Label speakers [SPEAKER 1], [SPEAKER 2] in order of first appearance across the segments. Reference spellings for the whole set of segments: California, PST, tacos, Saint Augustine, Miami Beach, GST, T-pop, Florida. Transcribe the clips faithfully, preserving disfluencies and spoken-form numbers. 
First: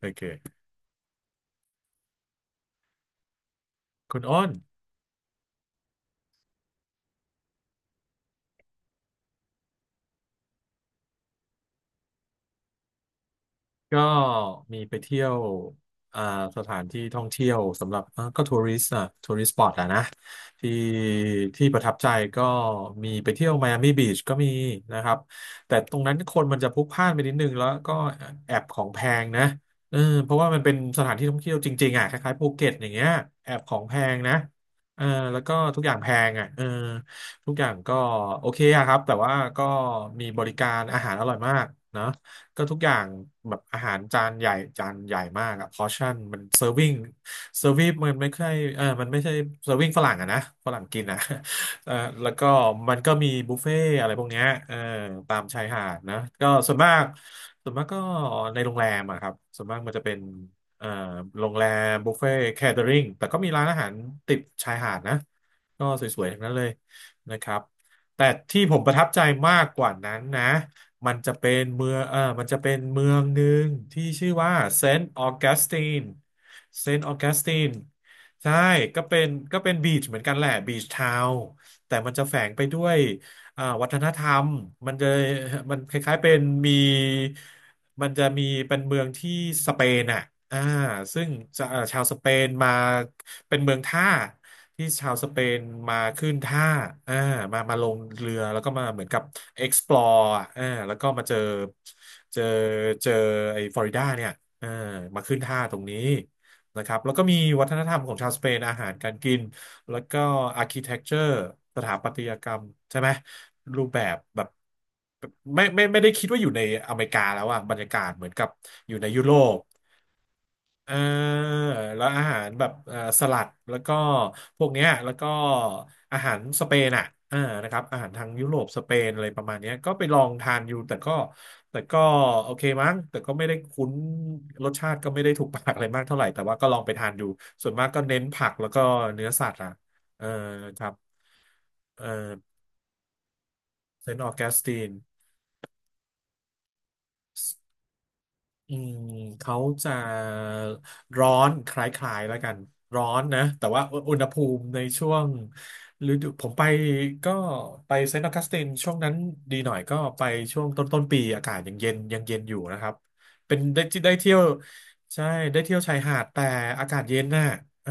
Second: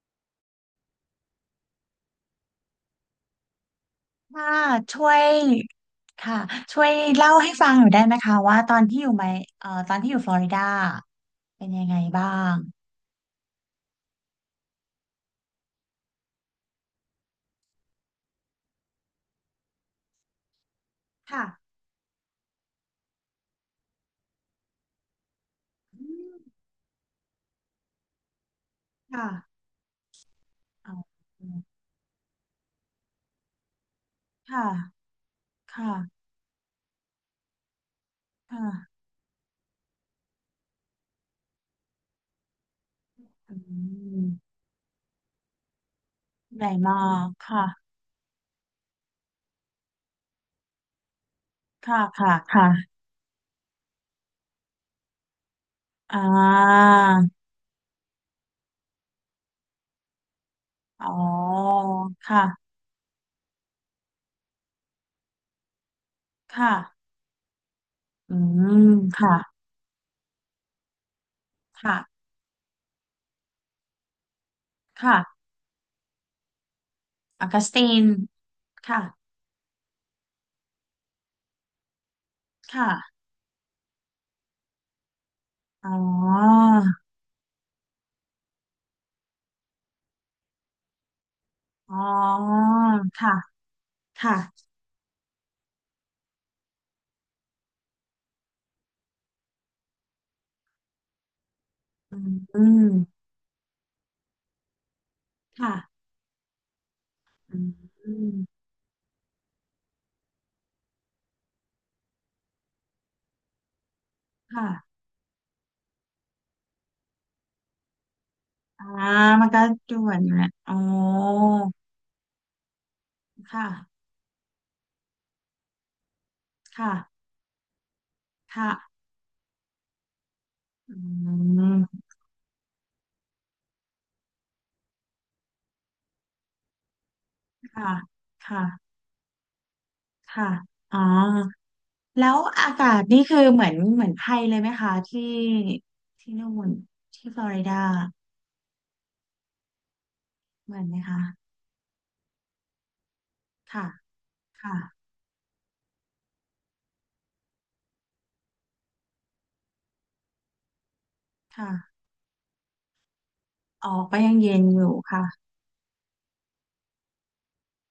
[SPEAKER 1] โอเคคุณอ้
[SPEAKER 2] ค่ะ
[SPEAKER 1] น
[SPEAKER 2] ช่วยค่ะช่วยเล่าให้ฟังหน่อยได้ไหมคะว่าตอนที่อยู่ไมเอ่อตอนที่อยู่ฟลอริดาเป็นยังไงบ้าง
[SPEAKER 1] ก็มีไปเที่ยวอ่าสถานที่ท่องเที่ยวสำหรับอ่าก็ทัวริสต์อ่ะทัวริสต์สปอตอะนะที่
[SPEAKER 2] ค่ะ
[SPEAKER 1] ที่ประทับใจก็มีไปเที่ยวไมอามี่บีชก็มีนะครับแต่ตร
[SPEAKER 2] อื
[SPEAKER 1] งนั้นคน
[SPEAKER 2] ม
[SPEAKER 1] มันจะพลุกพล่านไปนิดนึงแล้วก็แอบของแพงนะ
[SPEAKER 2] ค่ะ
[SPEAKER 1] เออเพราะว่ามันเป็น
[SPEAKER 2] เอ
[SPEAKER 1] สถาน
[SPEAKER 2] า
[SPEAKER 1] ที่ท่องเที่ยวจริงๆอ่ะคล้ายๆภูเก็ตอย่างเงี้ยแอบของแพงนะ
[SPEAKER 2] ค่ะ
[SPEAKER 1] เออแล้วก็
[SPEAKER 2] ค
[SPEAKER 1] ทุกอย่างแพ
[SPEAKER 2] ่ะ
[SPEAKER 1] งอ่ะเออทุกอย่างก็โอเคอะค
[SPEAKER 2] ค่ะ
[SPEAKER 1] รับแต่ว่าก็มีบริการอาหารอร่อยมากนะ ก็ทุกอย่างแบ
[SPEAKER 2] อื
[SPEAKER 1] บอาหารจา
[SPEAKER 2] ม
[SPEAKER 1] นใหญ่จานใหญ่มากอะพอชั่นมันเซ
[SPEAKER 2] ให
[SPEAKER 1] อ
[SPEAKER 2] ญ่
[SPEAKER 1] ร์วิ s ง
[SPEAKER 2] มาก
[SPEAKER 1] เซอร์วิ
[SPEAKER 2] ค่ะ
[SPEAKER 1] มันไม่ใช่เออมันไม่ใช่เซอร์วิ g งฝรั่งอะนะฝรั่งกินอะ เออ
[SPEAKER 2] ค่ะ
[SPEAKER 1] แล้
[SPEAKER 2] ค่ะ
[SPEAKER 1] วก็
[SPEAKER 2] ค่ะ
[SPEAKER 1] มันก็มีบุฟเฟ่อะไรพวกเนี้ยเออตามชายหาดนะ
[SPEAKER 2] อ่า
[SPEAKER 1] ก็ส่วนมากส่วนมากก็ในโรงแรมอะครับส่วนมากมันจะเป็นเอ่อ
[SPEAKER 2] อ๋อ
[SPEAKER 1] โรงแรมบุฟเฟ่
[SPEAKER 2] ค่ะ
[SPEAKER 1] แคเทอริงแต่ก็มีร้านอาหารติดชายหาดนะก็สวยๆทั้งนั้น
[SPEAKER 2] ค
[SPEAKER 1] เลย
[SPEAKER 2] ่ะ
[SPEAKER 1] นะครับแต่
[SPEAKER 2] อื
[SPEAKER 1] ที่ผมป
[SPEAKER 2] ม
[SPEAKER 1] ระทับใจ
[SPEAKER 2] ค่ะ
[SPEAKER 1] มากกว่านั้นนะ มันจะเป็นเมือ
[SPEAKER 2] ค่ะ
[SPEAKER 1] งเออมันจะเป็นเมืองหนึ่งที่ชื่อว่าเซนต์
[SPEAKER 2] ค่ะ
[SPEAKER 1] ออกัสตินเซนต์ออกัส
[SPEAKER 2] อา
[SPEAKER 1] ติ
[SPEAKER 2] กาส
[SPEAKER 1] น
[SPEAKER 2] ติน
[SPEAKER 1] ใช่ก็
[SPEAKER 2] ค่ะ
[SPEAKER 1] เป็นก็เป็นบีชเหมือนกันแหละบีชทาวน์แต่มันจะแฝงไปด้วย
[SPEAKER 2] ค่ะ
[SPEAKER 1] อ่าวัฒนธรรมมันจะมัน
[SPEAKER 2] อ๋
[SPEAKER 1] คล้ายๆเป็น
[SPEAKER 2] อ
[SPEAKER 1] มีมันจะมีเป็นเมืองที่สเปนอ่ะอ่าซึ่งจะเอ่อ
[SPEAKER 2] อ๋อ
[SPEAKER 1] ชาวสเปนมา
[SPEAKER 2] ค่ะ
[SPEAKER 1] เป็นเมืองท่า
[SPEAKER 2] ค่ะ
[SPEAKER 1] ที่ชาวสเปนมาขึ้นท่าอ่ามามาลงเรือแล้วก็มาเหมือนกับ explore อะอ่าแล้วก็มาเจอเจอ
[SPEAKER 2] อื
[SPEAKER 1] เจอ
[SPEAKER 2] ม
[SPEAKER 1] ไอ้ฟลอริดาเนี่ยอ่ามาขึ้นท่า
[SPEAKER 2] ค่ะ
[SPEAKER 1] ตรงนี้นะครับแล้วก็มี
[SPEAKER 2] อื
[SPEAKER 1] วัฒนธรรมของชาว
[SPEAKER 2] ม
[SPEAKER 1] สเปนอาหารการกินแล้วก็ architecture สถาปัตยกรรมใช่ไหมรูปแบบแบบ
[SPEAKER 2] ค่ะ
[SPEAKER 1] ไม่ไม่ไม่ได้คิดว่าอยู่ในอเมริกาแล้วอะบรรยากาศเหมือนกับ
[SPEAKER 2] อ่า
[SPEAKER 1] อยู่ในยุโร
[SPEAKER 2] มัน
[SPEAKER 1] ป
[SPEAKER 2] ก็ด่วนอยู่แหละอ๋อ
[SPEAKER 1] อ่าแล้วอาหารแบบเอ่อสลัด
[SPEAKER 2] ค่ะ
[SPEAKER 1] แล้วก็พวกเนี้ยแล้วก็อาหารสเปน
[SPEAKER 2] ค่ะ
[SPEAKER 1] อ่ะอ่านะครับอาหารทางยุโรป
[SPEAKER 2] ค่ะ
[SPEAKER 1] สเปนอะไรประมาณเนี้ยก็ไปลองทานอยู่
[SPEAKER 2] อื
[SPEAKER 1] แต่ก็แต่ก็
[SPEAKER 2] ม
[SPEAKER 1] โอเคมั้งแต่ก็ไม่ได้คุ้นรสชาติก็ไม่ได้ถูกปากอะไรมากเท่าไหร่แต่ว่าก็ลองไปทานดูส่วนมาก
[SPEAKER 2] ค่ะ
[SPEAKER 1] ก็เน้นผักแล้วก็
[SPEAKER 2] ค่ะ
[SPEAKER 1] เนื้อสัตว์อ่ะเออ
[SPEAKER 2] ค่ะ
[SPEAKER 1] ครับ
[SPEAKER 2] อ๋อ
[SPEAKER 1] เออ
[SPEAKER 2] แล้วอากาศนี่คือเหมือนเห
[SPEAKER 1] เซ
[SPEAKER 2] มือน
[SPEAKER 1] นต์
[SPEAKER 2] ไท
[SPEAKER 1] ออ
[SPEAKER 2] ย
[SPEAKER 1] แก
[SPEAKER 2] เล
[SPEAKER 1] ส
[SPEAKER 2] ยไหม
[SPEAKER 1] ติน
[SPEAKER 2] คะที่ที่นู่นที่ฟลอริดา
[SPEAKER 1] อืมเขาจะ
[SPEAKER 2] เหมือนไหมคะ
[SPEAKER 1] ร้อนคล้ายๆแล้วกันร้อนนะแต่ว่า
[SPEAKER 2] ค่ะ
[SPEAKER 1] อุอุณหภูมิ
[SPEAKER 2] ค่ะ
[SPEAKER 1] ในช่วงฤดูผมไปก็ไปเซนต์ออกัสตินช่วงนั้นดีหน่อยก็ไปช่วงต้นต้นปีอากาศ
[SPEAKER 2] ค่ะ
[SPEAKER 1] ยังเย็นยังเย็นอยู่นะครับเป็นได้
[SPEAKER 2] ออ
[SPEAKER 1] ที่
[SPEAKER 2] ก
[SPEAKER 1] ได้
[SPEAKER 2] ไป
[SPEAKER 1] เที่
[SPEAKER 2] ยั
[SPEAKER 1] ย
[SPEAKER 2] ง
[SPEAKER 1] ว
[SPEAKER 2] เย็นอยู่
[SPEAKER 1] ใช่
[SPEAKER 2] ค่ะ
[SPEAKER 1] ได้เที่ยวชายหาดแต่อากาศเย็นน่ะอ่า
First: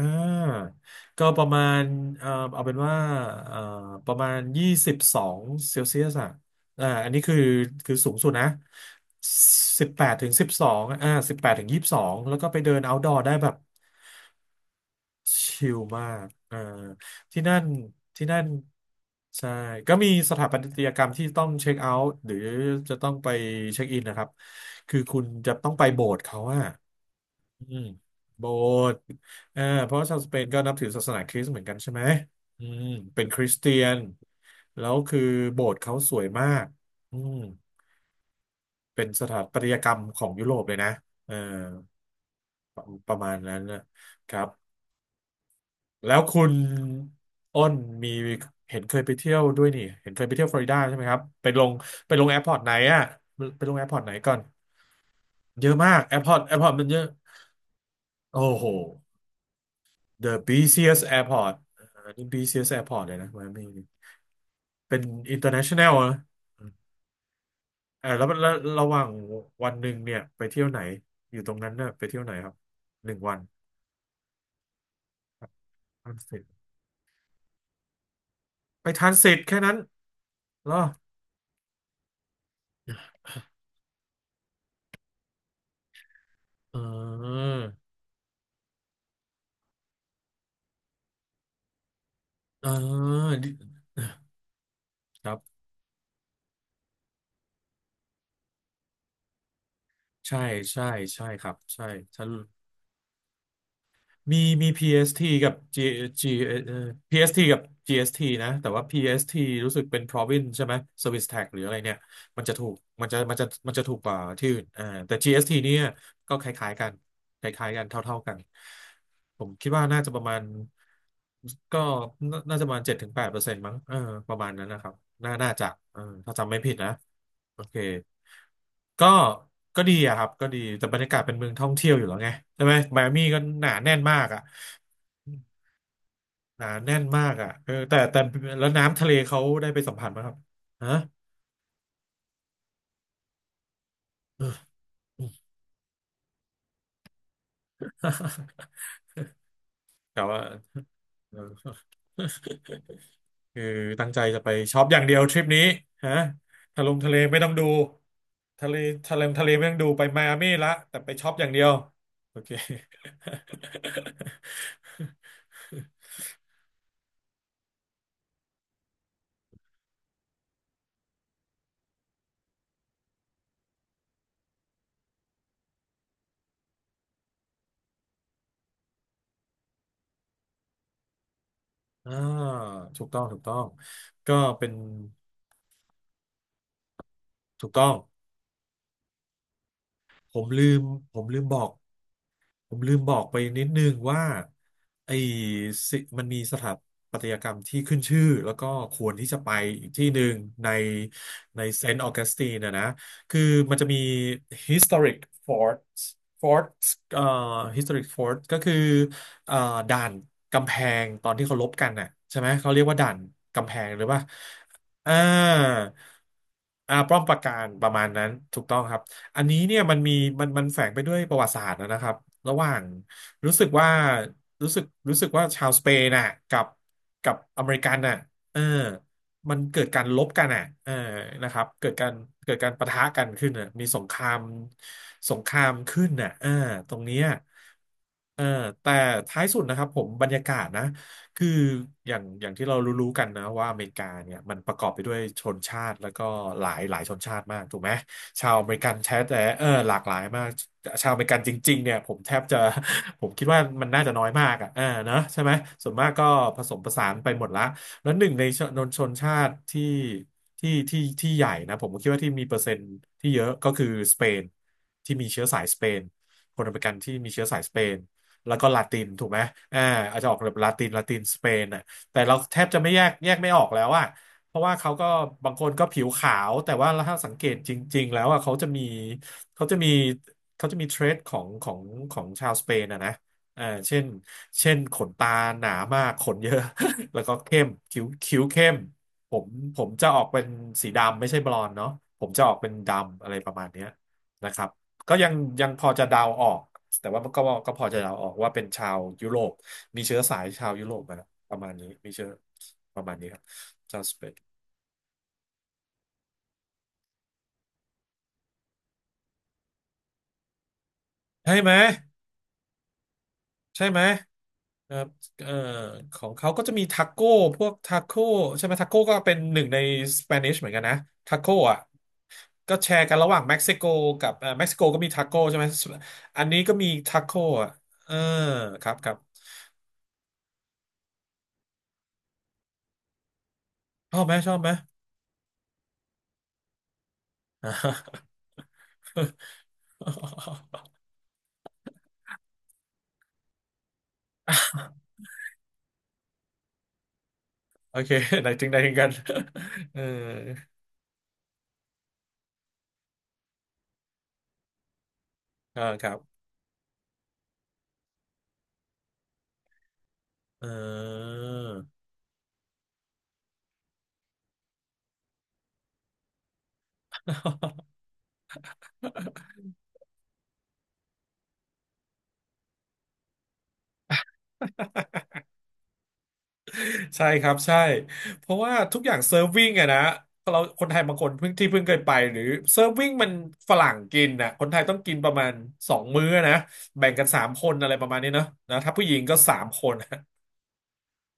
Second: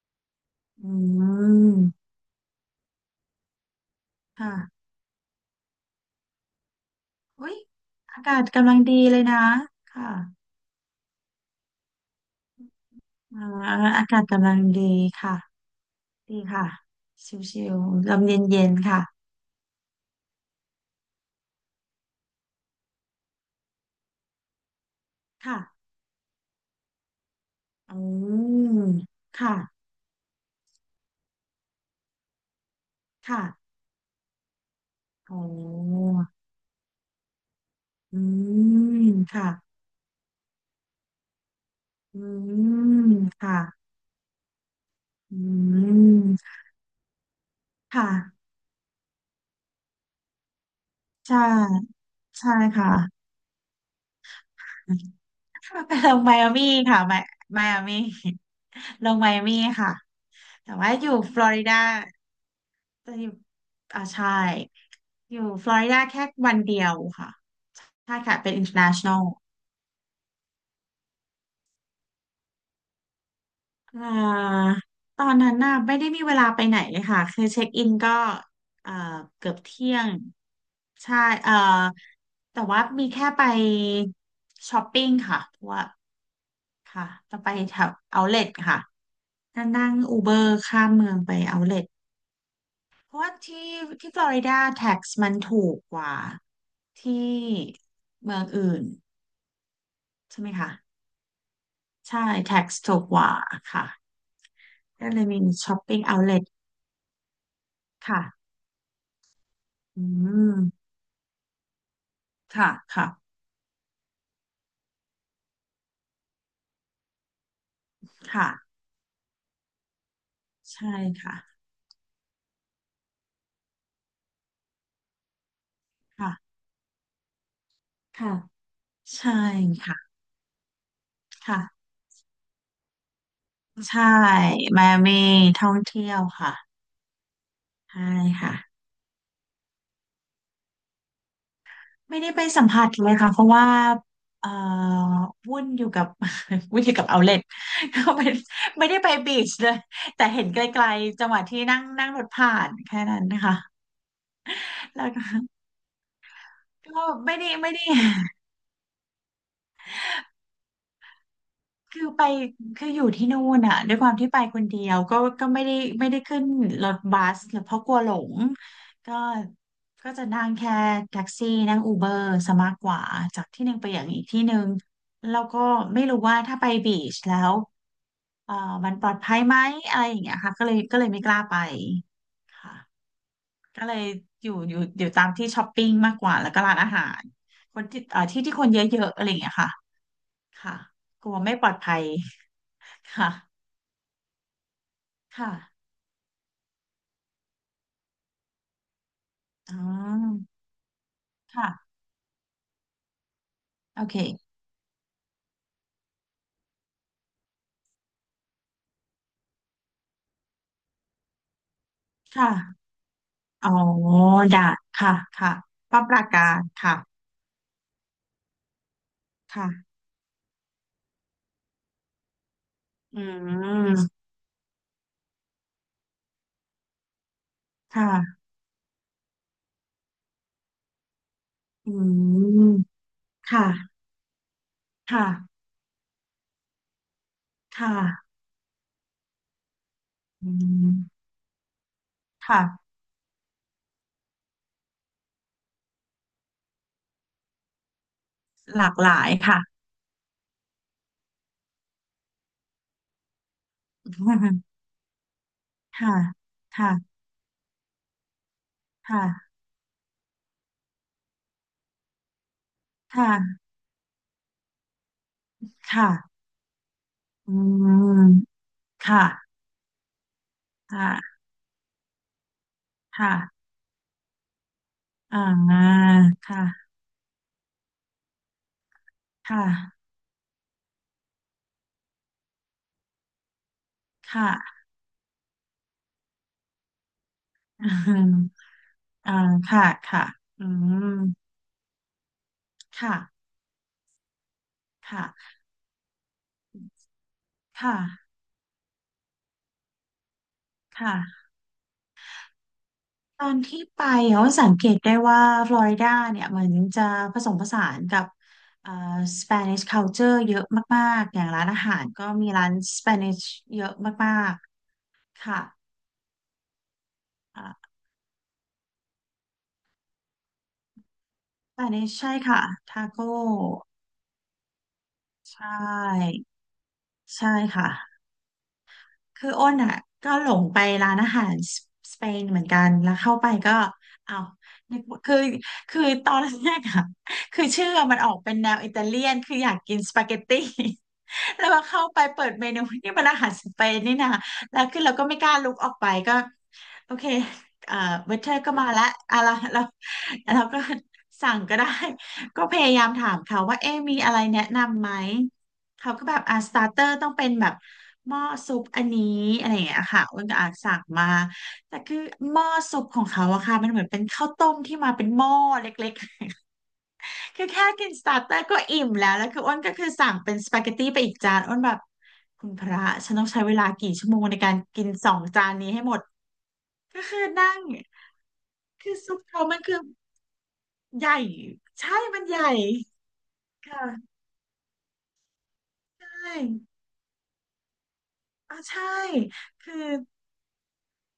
[SPEAKER 2] อื
[SPEAKER 1] ก็ประมาณ
[SPEAKER 2] ม
[SPEAKER 1] เอ่อเอาเป็นว่าเอ่อประมาณยี่
[SPEAKER 2] ค่ะ
[SPEAKER 1] สิบสองเซลเซียส อ่าอันนี้คือ
[SPEAKER 2] อุ้ย
[SPEAKER 1] คือสูง
[SPEAKER 2] อา
[SPEAKER 1] สุด
[SPEAKER 2] กา
[SPEAKER 1] นะ
[SPEAKER 2] ศกำลังดีเลยนะ
[SPEAKER 1] สิบแป
[SPEAKER 2] ค่ะ
[SPEAKER 1] ดถึงสิบสองอ่าสิบแปดถึงยี่สิบสองแล้วก็ไปเดิน outdoor ได้
[SPEAKER 2] อ่า
[SPEAKER 1] แบบ
[SPEAKER 2] อากาศกำลังดีค่ะ
[SPEAKER 1] ชิลมาก
[SPEAKER 2] ดี
[SPEAKER 1] อ่า
[SPEAKER 2] ค่ะช
[SPEAKER 1] ที่นั่
[SPEAKER 2] ิ
[SPEAKER 1] น
[SPEAKER 2] วๆลม
[SPEAKER 1] ที่
[SPEAKER 2] เ
[SPEAKER 1] นั่น
[SPEAKER 2] ย็นๆค่ะ
[SPEAKER 1] ใช่ก็มีสถาปัตยกรรมที่ต้องเช็คเอาท์หรือจะต้องไปเช็คอินนะครับคือคุณจะต้องไป
[SPEAKER 2] ค่ะ
[SPEAKER 1] โบสถ์เขาอะอืม
[SPEAKER 2] อื
[SPEAKER 1] โบ
[SPEAKER 2] ม
[SPEAKER 1] สถ์
[SPEAKER 2] ค่ะ
[SPEAKER 1] อ่าเพราะว่าชาวสเปนก็นับถือศาสนาคริสต์เหมือนกันใช่ไหมอืมเป็นค
[SPEAKER 2] ค่ะ
[SPEAKER 1] ริสเตียนแล้วคือ
[SPEAKER 2] โอ
[SPEAKER 1] โบสถ์เขา
[SPEAKER 2] ้
[SPEAKER 1] สวยมากอืม
[SPEAKER 2] อื
[SPEAKER 1] เป็น
[SPEAKER 2] ม
[SPEAKER 1] สถา
[SPEAKER 2] ค่ะ
[SPEAKER 1] ปัตยกรรมของยุโรปเลยนะเออ
[SPEAKER 2] อื
[SPEAKER 1] ป
[SPEAKER 2] ม
[SPEAKER 1] ระมาณ
[SPEAKER 2] ค่ะ
[SPEAKER 1] นั้นนะครับ
[SPEAKER 2] อื
[SPEAKER 1] แล้วคุ
[SPEAKER 2] ม
[SPEAKER 1] ณอ้น
[SPEAKER 2] ค
[SPEAKER 1] มี
[SPEAKER 2] ่ะ
[SPEAKER 1] เห็นเคยไปเที่ยวด้วยนี่เห็นเคยไปเที่ยวฟลอริดาใช่ไหมครับ
[SPEAKER 2] ใช่
[SPEAKER 1] ไปลงไปลงแอร์พ
[SPEAKER 2] ใช่
[SPEAKER 1] อร์ตไหน
[SPEAKER 2] ค่ะ
[SPEAKER 1] อะไปลงแอร์พอร์ตไหนก่อนเยอะมา
[SPEAKER 2] ไป
[SPEAKER 1] ก
[SPEAKER 2] ล
[SPEAKER 1] แอ
[SPEAKER 2] ง
[SPEAKER 1] ร์พ
[SPEAKER 2] ไม
[SPEAKER 1] อร์ต
[SPEAKER 2] อา
[SPEAKER 1] แอร์พ
[SPEAKER 2] มี่
[SPEAKER 1] อร์ตมันเย
[SPEAKER 2] ค่ะ
[SPEAKER 1] อะ
[SPEAKER 2] ไมไมอามี่
[SPEAKER 1] โอ้โห
[SPEAKER 2] ลงไมอามี่ค่ะ
[SPEAKER 1] The
[SPEAKER 2] แต่ว่า
[SPEAKER 1] busiest
[SPEAKER 2] อยู่ฟลอ
[SPEAKER 1] airport
[SPEAKER 2] ริดา
[SPEAKER 1] อันนี้ busiest airport
[SPEAKER 2] จะ
[SPEAKER 1] เลย
[SPEAKER 2] อ
[SPEAKER 1] นะ
[SPEAKER 2] ยู่
[SPEAKER 1] ไมอามี
[SPEAKER 2] อ่าใช่
[SPEAKER 1] เป็น
[SPEAKER 2] อยู่ฟลอริ
[SPEAKER 1] international
[SPEAKER 2] ดา
[SPEAKER 1] นะ
[SPEAKER 2] แค่วันเดียวค่ะ
[SPEAKER 1] เออ
[SPEAKER 2] ใช่
[SPEAKER 1] แล้ว
[SPEAKER 2] ค่ะ
[SPEAKER 1] แล้
[SPEAKER 2] เป็
[SPEAKER 1] ว
[SPEAKER 2] น
[SPEAKER 1] ระหว่าง
[SPEAKER 2] international
[SPEAKER 1] วันหนึ่งเนี่ยไปเที่ยวไหนอยู่ตรงนั้นน่ะไปเที่ยวไหนครับหนึ่งวัน
[SPEAKER 2] อ่าตอนนั้นน่ะไม่ได้
[SPEAKER 1] อัง
[SPEAKER 2] มี
[SPEAKER 1] ก
[SPEAKER 2] เว
[SPEAKER 1] ฤษ
[SPEAKER 2] ลาไปไหนเลยค่ะคือเช็คอินก็
[SPEAKER 1] ไป
[SPEAKER 2] เอ่อ
[SPEAKER 1] ทันเสร็จ
[SPEAKER 2] เกือ
[SPEAKER 1] แค่
[SPEAKER 2] บ
[SPEAKER 1] นั้น
[SPEAKER 2] เที่ยง
[SPEAKER 1] เหรอ
[SPEAKER 2] ใช่เอ่อแต่ว่ามีแค่ไปช้อปปิ้งค่ะเพราะว่า
[SPEAKER 1] เ
[SPEAKER 2] ค่ะต้อง
[SPEAKER 1] ออ
[SPEAKER 2] ไปแถวเอาเลทค่ะนั่งนั่งอูเบอร์ข้ามเมืองไปเอาเลท
[SPEAKER 1] เออ
[SPEAKER 2] เพราะว่า
[SPEAKER 1] ดิ
[SPEAKER 2] ที่ที่ฟลอริดาแท็กซ์
[SPEAKER 1] ค
[SPEAKER 2] มั
[SPEAKER 1] รั
[SPEAKER 2] น
[SPEAKER 1] บ
[SPEAKER 2] ถูกกว่าที่เมืองอื่น
[SPEAKER 1] ใช่
[SPEAKER 2] ใช่ไหมคะ
[SPEAKER 1] ใช่ใช่ครับใช่ฉั
[SPEAKER 2] ใช่
[SPEAKER 1] น
[SPEAKER 2] แท็กซ์ถูกกว่าค่ะ
[SPEAKER 1] มีมี
[SPEAKER 2] ก็เล
[SPEAKER 1] พี เอส ที
[SPEAKER 2] ยมี
[SPEAKER 1] กับ
[SPEAKER 2] ช้อป
[SPEAKER 1] จี
[SPEAKER 2] ปิ้งเอา
[SPEAKER 1] จี
[SPEAKER 2] เล
[SPEAKER 1] เอ่อ เอส ที กับ จี เอส ที
[SPEAKER 2] ค่ะ
[SPEAKER 1] นะแต่ว่า พี เอส ที รู้สึกเป็
[SPEAKER 2] อื
[SPEAKER 1] น province ใช่ไหม
[SPEAKER 2] ม
[SPEAKER 1] Service Tax หรืออะไรเนี่ย มันจะถู
[SPEAKER 2] ค่ะ
[SPEAKER 1] กมั
[SPEAKER 2] ค่ะ
[SPEAKER 1] นจะมันจะมันจะถูกกว่าที่อื่นอ่าแต่ จี เอส ที เอสทีเนี่ยก็คล้ายๆกันคล้ายๆกันเท่าๆกัน
[SPEAKER 2] ค่ะ
[SPEAKER 1] ผมคิดว่าน่าจะประมาณ
[SPEAKER 2] ใช่ค่ะ
[SPEAKER 1] ก็น่าน่าจะประมาณเจ็ดถึงแปดเปอร์เซ็นต์มั้งเออประมาณนั้นนะครับน่าน่าจะเออ
[SPEAKER 2] ค่ะ
[SPEAKER 1] ถ้าจำไม่ผิดนะโอเค
[SPEAKER 2] ค่ะ
[SPEAKER 1] ก็
[SPEAKER 2] ใช่
[SPEAKER 1] ก็ดี
[SPEAKER 2] ค่ะ
[SPEAKER 1] อะครับก็ดีแต่บรรยากาศเป็นเมืองท่อง
[SPEAKER 2] ค่ะ
[SPEAKER 1] เที่ยวอยู่แล้วไงใช่ไหมไมอามี่ก็หนาแน่น
[SPEAKER 2] ใช่
[SPEAKER 1] มากอะ
[SPEAKER 2] มาเมท่องเที่ยวค่ะ
[SPEAKER 1] หนาแน่นมากอะเออแต่
[SPEAKER 2] ใช่
[SPEAKER 1] แต่
[SPEAKER 2] ค่ะ
[SPEAKER 1] แล้วน้ำทะเลเขาได้ไปสัมผัสไหมครับฮะ
[SPEAKER 2] ไม่ได้ไปสัมผัสเลยค่ะ เพราะว่าเอ่อวุ่นอยู่กับ วุ่นอยู่กับเอาเล็ต ก็ไม่ ไม่ได้ไปบีชเลยแต่
[SPEAKER 1] กะว่า
[SPEAKER 2] เห็นไกลๆจั ง
[SPEAKER 1] เอ
[SPEAKER 2] หวะที่นั่ง
[SPEAKER 1] อ
[SPEAKER 2] นั่งรถผ่านแค่นั้นนะคะ
[SPEAKER 1] คือตั้งใจจะไปช็อปอย่า
[SPEAKER 2] แล้
[SPEAKER 1] ง
[SPEAKER 2] ว
[SPEAKER 1] เดียว
[SPEAKER 2] ก็
[SPEAKER 1] ทริปนี้ฮะทะลง
[SPEAKER 2] ก็
[SPEAKER 1] ทะเล
[SPEAKER 2] ไม่
[SPEAKER 1] ไม่ต้
[SPEAKER 2] ได้
[SPEAKER 1] องดู
[SPEAKER 2] ไม่ได้
[SPEAKER 1] ทะเลทะเลทะเลไม่ต้องดูไปไมอามี่ละแต่ไปช็อปอย่างเดียว
[SPEAKER 2] คือไป
[SPEAKER 1] โอเค
[SPEAKER 2] คืออยู่ที่ นู่นอ่ะด้วยความที่ไปคนเดียวก็ก็ไม่ได้ไม่ได้ขึ้นรถบัสหรือเพราะกลัวหลงก็ก็จะนั่งแค่แท็กซี่นั่งอูเบอร์ซะมากกว่าจากที่หนึ่งไปอย่างอีกที่หนึ่งแล้วก็ไม่รู้ว่าถ้าไปบีชแล้วเอ่อมันปลอดภัยไหมอะไรอย่างเงี้ยค่ะก็เลยก็เลยไม่กล้าไป
[SPEAKER 1] อ่า
[SPEAKER 2] ค่ะ
[SPEAKER 1] ถูกต้องถูกต้อง
[SPEAKER 2] ก็เลย
[SPEAKER 1] ก็
[SPEAKER 2] อยู่
[SPEAKER 1] เป็
[SPEAKER 2] อ
[SPEAKER 1] น
[SPEAKER 2] ยู่อยู่ตามที่ช้อปปิ้งมากกว่าแล้วก็ร้านอาหาร
[SPEAKER 1] ถูก
[SPEAKER 2] ค
[SPEAKER 1] ต้
[SPEAKER 2] น
[SPEAKER 1] อง
[SPEAKER 2] ที่เอ่อที่ที่คนเยอะๆอะไรอย่างเงี้ยค่ะ
[SPEAKER 1] ผมลื
[SPEAKER 2] ค่ะ
[SPEAKER 1] มผ
[SPEAKER 2] ก
[SPEAKER 1] ม
[SPEAKER 2] ลั
[SPEAKER 1] ลื
[SPEAKER 2] ว
[SPEAKER 1] ม
[SPEAKER 2] ไม่
[SPEAKER 1] บอ
[SPEAKER 2] ปล
[SPEAKER 1] ก
[SPEAKER 2] อดภัย
[SPEAKER 1] ผมลืมบอก
[SPEAKER 2] ค่ะ
[SPEAKER 1] ไปนิดนึงว่าไอ้
[SPEAKER 2] ค่ะ
[SPEAKER 1] สิมันมีสถาปัตยกรรมที่ขึ้นชื่อแล้วก็ควรที่จะไป
[SPEAKER 2] อ๋อ
[SPEAKER 1] อีกที่หนึ่งในในเซ
[SPEAKER 2] ค่ะ
[SPEAKER 1] นต์ออกัสตินนะนะคือมันจะมี
[SPEAKER 2] โอเค
[SPEAKER 1] historic forts forts เอ่อ historic fort ก็คือเอ่อด่านกำแพงตอนที่เขารบกันน่ะใช่ไหมเขาเรีย
[SPEAKER 2] ค่ะ
[SPEAKER 1] กว่าด่านกำ
[SPEAKER 2] อ๋อ
[SPEAKER 1] แพงหรือว่า
[SPEAKER 2] ได้
[SPEAKER 1] อ่า
[SPEAKER 2] ค่ะค่ะป้าประการ
[SPEAKER 1] อ่า
[SPEAKER 2] ค่ะ
[SPEAKER 1] ป้อมปราการประมาณนั้นถูกต้องครับ อันนี้เนี่ยมั
[SPEAKER 2] ค่ะ
[SPEAKER 1] นมีมันมันแฝงไปด้วยประวัติศาสตร์นะครับระหว่าง
[SPEAKER 2] อื
[SPEAKER 1] รู้สึกว่า
[SPEAKER 2] ม
[SPEAKER 1] รู้สึกรู้สึกว่าชาวสเปนน่ะกับกับอเมริกั
[SPEAKER 2] ค
[SPEAKER 1] นน่ะ
[SPEAKER 2] ่ะ
[SPEAKER 1] เออมันเกิดการลบกันอ่ะเออนะครับเกิ
[SPEAKER 2] อื
[SPEAKER 1] ดการเกิด
[SPEAKER 2] ม
[SPEAKER 1] การปะทะกันขึ้น
[SPEAKER 2] ค่ะ
[SPEAKER 1] น่ะมีสงคราม
[SPEAKER 2] ค่ะ
[SPEAKER 1] สงครามขึ้นน่ะเออตรงเนี้ย
[SPEAKER 2] ค่ะ
[SPEAKER 1] เออแต่ท้ายสุดนะครับผมบรรยา
[SPEAKER 2] อื
[SPEAKER 1] กาศนะ
[SPEAKER 2] ม
[SPEAKER 1] คืออย่างอย่าง
[SPEAKER 2] ค่ะ
[SPEAKER 1] ที่เรารู้ๆกันนะว่าอเมริกาเนี่ยมันประกอบไปด้วยชนชาติแล้วก็หลายหลายชนชาติมากถูกไหมชาวอเมริ
[SPEAKER 2] ห
[SPEAKER 1] กั
[SPEAKER 2] ลา
[SPEAKER 1] น
[SPEAKER 2] กห
[SPEAKER 1] แท้
[SPEAKER 2] ลาย
[SPEAKER 1] แต่
[SPEAKER 2] ค่ะ
[SPEAKER 1] เออหลากหลายมากชาวอเมริกันจริงๆเนี่ยผมแทบจะ ผมคิดว่ามันน่าจะน้อยมา กอ่ะเออเนอะใช่ไหมส่วนมาก
[SPEAKER 2] ค่ะ
[SPEAKER 1] ก็ผสมผสาน
[SPEAKER 2] ค่ะ
[SPEAKER 1] ไปหมดละแล้วหนึ่งในชนชน
[SPEAKER 2] ค่ะ
[SPEAKER 1] ชาติที่ที่ที่ที่ใหญ่นะผมก็คิดว่าที่มีเปอร์เซ็นต์
[SPEAKER 2] ค
[SPEAKER 1] ที่เยอะ
[SPEAKER 2] ่ะ
[SPEAKER 1] ก็คือสเปนที่มีเชื้อสายสเปน
[SPEAKER 2] ค่ะ
[SPEAKER 1] คนอเมริกันที่มีเชื้อ
[SPEAKER 2] อื
[SPEAKER 1] สายสเปน
[SPEAKER 2] ม
[SPEAKER 1] แล้วก็ลาติน
[SPEAKER 2] ค่ะ
[SPEAKER 1] ถูกไหมอ่าอาจจะออกแบบลาตินลาติน
[SPEAKER 2] ค่ะ
[SPEAKER 1] สเปนอ่ะแต่เราแทบจะไม่แยกแย
[SPEAKER 2] ค่ะ
[SPEAKER 1] กไม่ออกแล้วอะเพราะว่าเขาก็
[SPEAKER 2] อ่
[SPEAKER 1] บางคนก็
[SPEAKER 2] า
[SPEAKER 1] ผิวขาว แต่
[SPEAKER 2] ค่ะ
[SPEAKER 1] ว่าถ้าสังเกตจริงๆแล้วอ่ะเขาจะมี
[SPEAKER 2] ค
[SPEAKER 1] เขาจะมี
[SPEAKER 2] ่ะ
[SPEAKER 1] เขาจะมีเทรดของของของชาวสเปนอ่ะนะอ่าเช่นเช่
[SPEAKER 2] ค่ะ
[SPEAKER 1] นขนตาหนามากขนเยอะ แล้วก็เข้มคิ้ว
[SPEAKER 2] อืม
[SPEAKER 1] คิ้วเข้มผ
[SPEAKER 2] อ่า
[SPEAKER 1] มผ
[SPEAKER 2] ค่ะ
[SPEAKER 1] มจะออ
[SPEAKER 2] ค่ะ
[SPEAKER 1] กเป็น
[SPEAKER 2] อื
[SPEAKER 1] สี
[SPEAKER 2] ม
[SPEAKER 1] ดำไม่ใช่บลอนด์เนาะผมจะออกเป็น
[SPEAKER 2] ค่ะ
[SPEAKER 1] ดำอะไรประมาณเนี้ยนะครับ ก็ยัง
[SPEAKER 2] ค่ะ
[SPEAKER 1] ยังพอจะเดาออกแต่ว่าก็ก็พอ
[SPEAKER 2] ค่ะ
[SPEAKER 1] จะเดาออกว่าเป็นชาวยุโรปมีเชื้อสายชาวยุโรปมาแล้ว
[SPEAKER 2] ค่ะ
[SPEAKER 1] ประมาณนี้มีเชื้อประมาณนี้ครั
[SPEAKER 2] ต
[SPEAKER 1] บ
[SPEAKER 2] อนที่
[SPEAKER 1] ชา
[SPEAKER 2] ไป
[SPEAKER 1] วสเปน
[SPEAKER 2] เขาสังเกตได้ว่าฟลอริดาเนี่ยเหมือนจะผสมผสานกับเอ่อสเปนิชคัลเจอร์เยอะมากๆ อย่าง
[SPEAKER 1] ใช่
[SPEAKER 2] ร้าน
[SPEAKER 1] ไหม
[SPEAKER 2] อาหารก็มีร้านสเปนิชเย
[SPEAKER 1] ใช่
[SPEAKER 2] อะ
[SPEAKER 1] ไหม
[SPEAKER 2] มาก
[SPEAKER 1] ครับ
[SPEAKER 2] ๆ
[SPEAKER 1] เอ่อ
[SPEAKER 2] ค่ะ
[SPEAKER 1] ของเขาก็จะมีทาโก้พว
[SPEAKER 2] อ่า
[SPEAKER 1] กทาโก้ใช่ไหมทาโก้ก็เป็นหนึ่งในสเปนิชเหมือนกันนะทาโก้
[SPEAKER 2] ส
[SPEAKER 1] อ่ะ
[SPEAKER 2] เปนิชใช่ค่ะ
[SPEAKER 1] ก็แช
[SPEAKER 2] ทา
[SPEAKER 1] ร์กัน
[SPEAKER 2] โก้
[SPEAKER 1] ระหว่างเม็กซิโกกับเอ่อเม็กซิโกก็มีทาโก้ใช่
[SPEAKER 2] ใช
[SPEAKER 1] ไหม
[SPEAKER 2] ่
[SPEAKER 1] อันนี้ก็มีทาโก้
[SPEAKER 2] ใช่
[SPEAKER 1] อ่ะ
[SPEAKER 2] ค่ะ
[SPEAKER 1] เออครับครับ
[SPEAKER 2] คืออ้นอ่ะก็หลงไปร้านอาหารสสเปนเหมือนกันแล้วเข้าไปก็
[SPEAKER 1] ชอบไหม
[SPEAKER 2] อ้าว
[SPEAKER 1] ชอบไหม
[SPEAKER 2] นึกว่าคือคือตอนแรกอ่ะคือชื่อมันออกเป็นแนวอิตาเลียนคืออยากกินสปาเกตตี้ แล้วพอเข้าไปเปิดเมนูนี่มันอาหารสเปนนี่นะแล้ว คือเราก็ไม่กล้าลุกออกไปก็โอเค
[SPEAKER 1] โอ
[SPEAKER 2] เอ่อ
[SPEAKER 1] เค
[SPEAKER 2] เว
[SPEAKER 1] ไห
[SPEAKER 2] เท
[SPEAKER 1] น
[SPEAKER 2] อร์
[SPEAKER 1] ถึง
[SPEAKER 2] ก็
[SPEAKER 1] ไหน
[SPEAKER 2] มา
[SPEAKER 1] ถึง
[SPEAKER 2] ละ
[SPEAKER 1] กัน
[SPEAKER 2] อะไรเรา
[SPEAKER 1] เออ
[SPEAKER 2] เราก็สั่งก็ได้ ก็พยายามถามเขาว่าเอ๊ะมีอะไรแนะนำไหม
[SPEAKER 1] อ่าค
[SPEAKER 2] เขา
[SPEAKER 1] รับ
[SPEAKER 2] ก็แบบอ่าสตาร์เตอร์ต้องเป็นแบบหม้อซุปอันนี้อะไรอย่างเงี้ยค่ะอ้วนก็
[SPEAKER 1] เอ
[SPEAKER 2] อาจสั่งมา
[SPEAKER 1] อ
[SPEAKER 2] แต่คือหม้อซุปของเขาอะค่ะมันเหมือนเป็นข้าวต้มที่มาเป็นหม้อเล็กๆ คือแค่กินสตาร์เตอร์ก็อิ่มแล้วแล้วคืออ้วนก็คือสั่งเป็นสปาเกตตี้ไปอีกจานอ้วนแบบคุณพระฉันต้องใช้เวลากี่ชั่วโมงในการกินสองจานนี้ให้หมดก็
[SPEAKER 1] ใช่
[SPEAKER 2] คือ
[SPEAKER 1] ครับ
[SPEAKER 2] นั่
[SPEAKER 1] ใช่
[SPEAKER 2] ง
[SPEAKER 1] เพราะว่าทุกอ
[SPEAKER 2] คื
[SPEAKER 1] ย่า
[SPEAKER 2] อ
[SPEAKER 1] ง
[SPEAKER 2] ซุ
[SPEAKER 1] เซิ
[SPEAKER 2] ป
[SPEAKER 1] ร์ฟ
[SPEAKER 2] เขา
[SPEAKER 1] วิ่ง
[SPEAKER 2] มัน
[SPEAKER 1] อะ
[SPEAKER 2] คื
[SPEAKER 1] นะ
[SPEAKER 2] อ
[SPEAKER 1] เราคนไทยบางค
[SPEAKER 2] ให
[SPEAKER 1] น
[SPEAKER 2] ญ่
[SPEAKER 1] เพิ่งที่เพิ่งเคยไป
[SPEAKER 2] ใช่
[SPEAKER 1] หรื
[SPEAKER 2] มั
[SPEAKER 1] อ
[SPEAKER 2] นใหญ่
[SPEAKER 1] เซิร์ฟวิ่งมันฝรั่งกิน
[SPEAKER 2] ค่ะ
[SPEAKER 1] นะคนไทยต้องกินประมาณสองมื้อ
[SPEAKER 2] ใช่
[SPEAKER 1] นะแบ่งกันสามคนอะไรประมาณนี้เนาะนะ
[SPEAKER 2] อ่า
[SPEAKER 1] ถ้า
[SPEAKER 2] ใช่
[SPEAKER 1] ผู้หญิงก็สามค
[SPEAKER 2] คื
[SPEAKER 1] น
[SPEAKER 2] อ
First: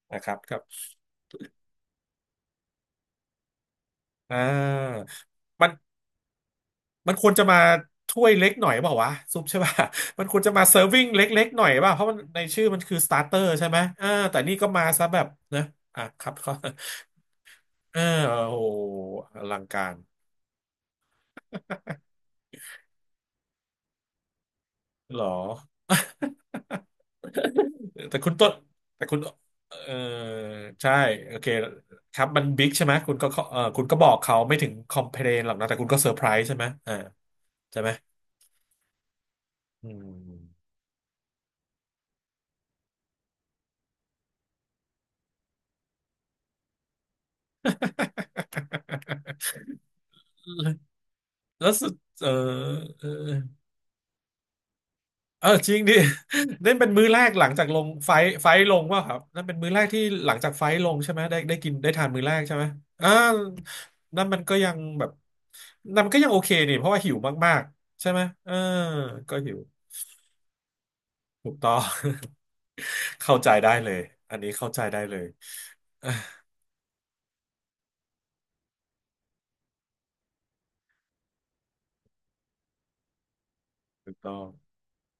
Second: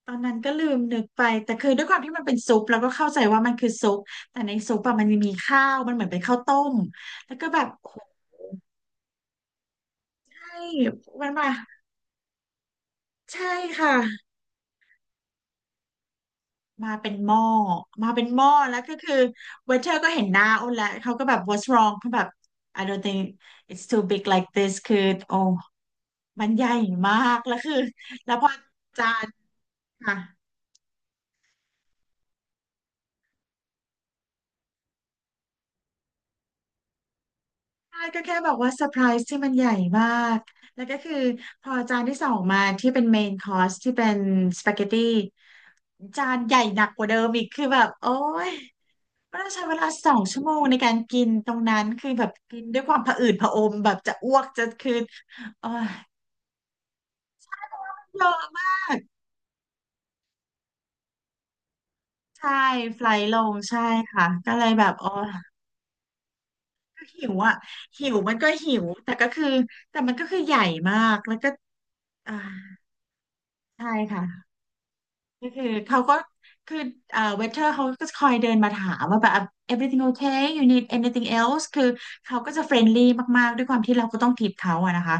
[SPEAKER 2] ตอน
[SPEAKER 1] นะค
[SPEAKER 2] นั้
[SPEAKER 1] รั
[SPEAKER 2] น
[SPEAKER 1] บ
[SPEAKER 2] ก็
[SPEAKER 1] ครั
[SPEAKER 2] ลืม
[SPEAKER 1] บ
[SPEAKER 2] นึกไปแต่คือด้วยความที่มันเป็นซุปเราก็เข้าใจว่ามันคือซุป
[SPEAKER 1] อ่
[SPEAKER 2] แต่ในซุปอะมั
[SPEAKER 1] า
[SPEAKER 2] นมีข้า
[SPEAKER 1] มัน
[SPEAKER 2] วมันเหมือนเป็นข้าวต้ม
[SPEAKER 1] มันควร
[SPEAKER 2] แล้ว
[SPEAKER 1] จะ
[SPEAKER 2] ก็
[SPEAKER 1] มา
[SPEAKER 2] แบบโอ้
[SPEAKER 1] ถ้วยเล็กหน่อยเปล่าวะซุปใช่ป่ะ มันควรจะ
[SPEAKER 2] ใช่
[SPEAKER 1] มาเซิร์ฟวิ่ง
[SPEAKER 2] มัน
[SPEAKER 1] เล็ก
[SPEAKER 2] มา
[SPEAKER 1] ๆหน่อยเปล่ะเพราะมันในชื่อมันคือสตาร์เตอ
[SPEAKER 2] ใช่
[SPEAKER 1] ร์ใช่ไหม
[SPEAKER 2] ค่ะ
[SPEAKER 1] อ่าแต่นี่ก็มาซะแบบนะอ่ะครับเขา
[SPEAKER 2] มาเป็นหม้อ
[SPEAKER 1] เออ
[SPEAKER 2] มาเป็นหม้อ
[SPEAKER 1] โอ้โห
[SPEAKER 2] แล้วก็คือ
[SPEAKER 1] อลัง
[SPEAKER 2] เว
[SPEAKER 1] กา
[SPEAKER 2] เทอ
[SPEAKER 1] ร
[SPEAKER 2] ร์ก็เห็นหน้าอ้นแล้วเขาก็แบบ what's wrong เขาแบบ I don't think it's too big like this คือ
[SPEAKER 1] หรอ
[SPEAKER 2] โอ้มันใหญ่มากแล้วคือ
[SPEAKER 1] แต่คุ
[SPEAKER 2] แล้
[SPEAKER 1] ณ
[SPEAKER 2] วพ
[SPEAKER 1] ต้
[SPEAKER 2] อ
[SPEAKER 1] นแต่
[SPEAKER 2] จา
[SPEAKER 1] คุณ
[SPEAKER 2] น
[SPEAKER 1] เออ
[SPEAKER 2] ค่ะ
[SPEAKER 1] ใช่โอเคครับมันบิ๊กใช่ไหมคุณก็เออคุณก็บอกเขาไม่ถึงคอมเพลนหรอกนะแต่คุณก็เซอร์ไพรส์ใช่ไหมอ่าใช่ไหม
[SPEAKER 2] ใช่ก็แค่บอกว่าเซอร์ไพรส์ที่มันใหญ่
[SPEAKER 1] อื
[SPEAKER 2] มาก
[SPEAKER 1] ม
[SPEAKER 2] แล้วก็คือพอจานที่สองมาที่เป็นเมนคอร์สที่เป็นสปาเกตตี้จานใหญ่หนักกว่าเดิมอีกคือแบบโอ้ยก็ต้องใช้เวลาสองชั่วโมงในการกินตร ง
[SPEAKER 1] แล้ว
[SPEAKER 2] นั้น
[SPEAKER 1] สุด
[SPEAKER 2] คือแบ
[SPEAKER 1] เออ
[SPEAKER 2] บกินด้วยความ
[SPEAKER 1] เออ
[SPEAKER 2] ผะอืดผะอมแบบจะอ้วกจะคือ
[SPEAKER 1] เออ
[SPEAKER 2] โอ้
[SPEAKER 1] จริง
[SPEAKER 2] ย
[SPEAKER 1] ดิ นั่นเป็นมื้อแรกหลังจากลงไฟ
[SPEAKER 2] เย
[SPEAKER 1] ท์
[SPEAKER 2] อะ
[SPEAKER 1] ไฟท์
[SPEAKER 2] มา
[SPEAKER 1] ลง
[SPEAKER 2] ก
[SPEAKER 1] ว่าครับนั่นเป็นมื้อแรกที่หลังจากไฟท์ลงใช่ไหมได้ได้กินได้ทานมื้อแรก
[SPEAKER 2] ใช่
[SPEAKER 1] ใช่ไหม
[SPEAKER 2] ไฟ
[SPEAKER 1] อ่า
[SPEAKER 2] ล์ลงใช่
[SPEAKER 1] นั่
[SPEAKER 2] ค่ะ
[SPEAKER 1] นมัน
[SPEAKER 2] ก็
[SPEAKER 1] ก็
[SPEAKER 2] เล
[SPEAKER 1] ยั
[SPEAKER 2] ย
[SPEAKER 1] ง
[SPEAKER 2] แบบ
[SPEAKER 1] แบ
[SPEAKER 2] อ๋
[SPEAKER 1] บ
[SPEAKER 2] อ
[SPEAKER 1] นั่นมันก็ยังโอเคนี่เพราะว่า
[SPEAKER 2] ก็
[SPEAKER 1] หิว
[SPEAKER 2] หิว
[SPEAKER 1] มา
[SPEAKER 2] อ่ะ
[SPEAKER 1] กๆ
[SPEAKER 2] หิ
[SPEAKER 1] ใช่
[SPEAKER 2] ว
[SPEAKER 1] ไหม
[SPEAKER 2] มันก็
[SPEAKER 1] เออ
[SPEAKER 2] หิวแต่ก็
[SPEAKER 1] ก็
[SPEAKER 2] คือ
[SPEAKER 1] หิว
[SPEAKER 2] แต่มันก็คือใหญ่มากแล้ว
[SPEAKER 1] ถู
[SPEAKER 2] ก็
[SPEAKER 1] กต้อง
[SPEAKER 2] อ่า
[SPEAKER 1] เข้าใจได้
[SPEAKER 2] ใช่
[SPEAKER 1] เลยอัน
[SPEAKER 2] ค่ะ
[SPEAKER 1] นี้เข้าใจได้เลย
[SPEAKER 2] ก็คือเขาก็คือเอ่อเวเทอร์เขาก็คอยเดินมาถามว่าแบบ everything okay you need anything else คือเขาก็จะเฟรนลี่มากๆด้วยความที่เรา
[SPEAKER 1] ถูก
[SPEAKER 2] ก็ต้อ
[SPEAKER 1] ต้
[SPEAKER 2] ง
[SPEAKER 1] อง
[SPEAKER 2] ทิปเขาอะนะคะ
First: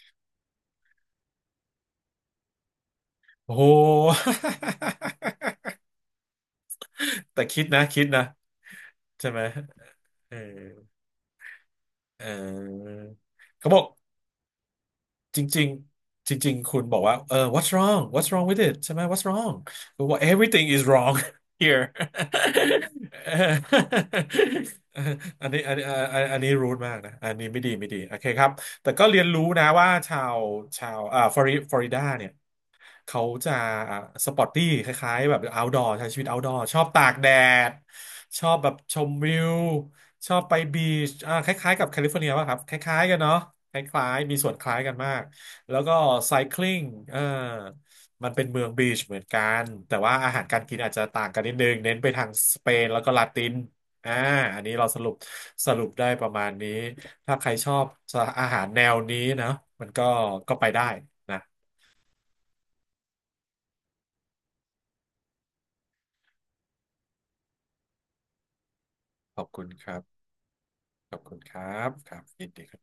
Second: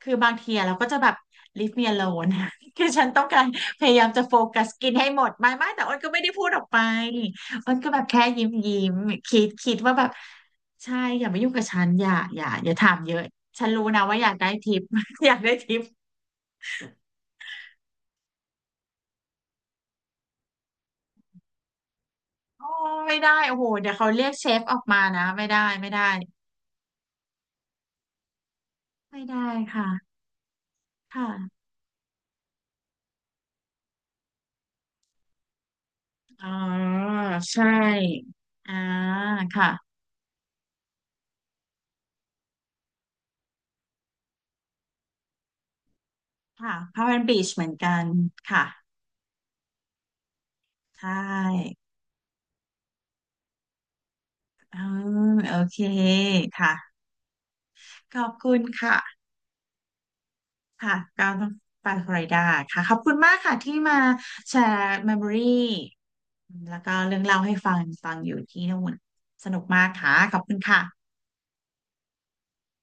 [SPEAKER 2] คือบางทีอะเราก็จะแบบ leave me alone คือฉันต้องการ
[SPEAKER 1] โอ้โห
[SPEAKER 2] พยายามจะโฟกัสกินให้หมดไม่ไม่แต่อ้นก็ไม่ได้พูดออกไป
[SPEAKER 1] แต่คิด
[SPEAKER 2] อ้น
[SPEAKER 1] นะ
[SPEAKER 2] ก็แบ
[SPEAKER 1] คิ
[SPEAKER 2] บ
[SPEAKER 1] ด
[SPEAKER 2] แค่
[SPEAKER 1] นะ
[SPEAKER 2] ยิ้มยิ้ม
[SPEAKER 1] ใช่
[SPEAKER 2] คิ
[SPEAKER 1] ไหม
[SPEAKER 2] ดคิดว่าแบบ
[SPEAKER 1] เออ
[SPEAKER 2] ใช่อย่ามายุ่งกับฉันอย่า
[SPEAKER 1] เ
[SPEAKER 2] อย่าอย่าถา
[SPEAKER 1] ออ
[SPEAKER 2] มเยอะฉั
[SPEAKER 1] เขา
[SPEAKER 2] น
[SPEAKER 1] บอ
[SPEAKER 2] รู้
[SPEAKER 1] ก
[SPEAKER 2] นะว่าอยากได้ทิป อยา
[SPEAKER 1] จ
[SPEAKER 2] กได้
[SPEAKER 1] ริง
[SPEAKER 2] ทิป
[SPEAKER 1] ๆจริงๆคุณบอกว่า เออ what's wrong what's wrong with it ใช่ไหม what's wrong คุณบอก everything is wrong here
[SPEAKER 2] โอ้ไม่
[SPEAKER 1] เ
[SPEAKER 2] ได้โอ้โหเดี๋ยวเขาเรียกเชฟออก
[SPEAKER 1] อ
[SPEAKER 2] มา
[SPEAKER 1] อ
[SPEAKER 2] นะ
[SPEAKER 1] อั
[SPEAKER 2] ไม่
[SPEAKER 1] น
[SPEAKER 2] ได้
[SPEAKER 1] นี้อันนี้
[SPEAKER 2] ไม่
[SPEAKER 1] อัน
[SPEAKER 2] ได้
[SPEAKER 1] อันอันนี้รูดมากนะ อันนี้ไม่ดีไม่ดีโอเคครับแต่ก็เรี
[SPEAKER 2] ไม่
[SPEAKER 1] ยนรู้
[SPEAKER 2] ได้
[SPEAKER 1] นะ
[SPEAKER 2] ค่ะ
[SPEAKER 1] ว่าชาวชาวอ่าฟลอริ
[SPEAKER 2] ค่ะ
[SPEAKER 1] ฟลอริดาเนี่ย เขาจะสปอร์ตตี้คล้ายๆแบบ outdoor ใช้ชีวิต
[SPEAKER 2] อ๋
[SPEAKER 1] outdoor ชอบ
[SPEAKER 2] อ
[SPEAKER 1] ตากแด
[SPEAKER 2] ใช
[SPEAKER 1] ด
[SPEAKER 2] ่
[SPEAKER 1] ชอบแบบ
[SPEAKER 2] อ่า
[SPEAKER 1] ชมวิว
[SPEAKER 2] ค่ะ
[SPEAKER 1] ชอบไปบีชอ่าคล้ายๆกับแคลิฟอร์เนียป่ะครับคล้ายๆกันเนาะคล้ายๆมีส่วนคล้ายกันมากแล้วก็ไซคลิ
[SPEAKER 2] ค่ะ
[SPEAKER 1] n ง
[SPEAKER 2] พาวเว
[SPEAKER 1] เอ
[SPEAKER 2] อ
[SPEAKER 1] อ
[SPEAKER 2] ร์บีชเหมือนกัน
[SPEAKER 1] มันเป็นเมื
[SPEAKER 2] ค่ะ
[SPEAKER 1] องบีชเหมือนกันแต่ว่าอาหารการกินอาจ
[SPEAKER 2] ใช
[SPEAKER 1] จะต่างกันนิดนึง
[SPEAKER 2] ่
[SPEAKER 1] เน้นไปทางสเปนแล้วก็ลาตินอ่าอันนี้
[SPEAKER 2] อื
[SPEAKER 1] เราสรุป
[SPEAKER 2] มโอ
[SPEAKER 1] ส
[SPEAKER 2] เค
[SPEAKER 1] รุปได้ประมาณนี้
[SPEAKER 2] ค่ะ
[SPEAKER 1] ถ้าใครชอบ
[SPEAKER 2] ขอบ
[SPEAKER 1] อา
[SPEAKER 2] คุ
[SPEAKER 1] หา
[SPEAKER 2] ณ
[SPEAKER 1] รแนว
[SPEAKER 2] ค่ะ
[SPEAKER 1] นี้นะมันก็ก็ไปได้
[SPEAKER 2] ค่ะก็
[SPEAKER 1] นะ
[SPEAKER 2] ต้องไปฟลอริดาค่ะขอบคุณมากค่ะที่มาแชร์เมมโมรี่แล้วก็เรื่องเล่าให้ฟังฟังอยู่ที่นู่น
[SPEAKER 1] ขอบ
[SPEAKER 2] สนุ
[SPEAKER 1] คุ
[SPEAKER 2] ก
[SPEAKER 1] ณค
[SPEAKER 2] มาก
[SPEAKER 1] รั
[SPEAKER 2] ค่ะ
[SPEAKER 1] บ
[SPEAKER 2] ขอบคุณค่ะ
[SPEAKER 1] ขอบคุณครับครับยินดีครับ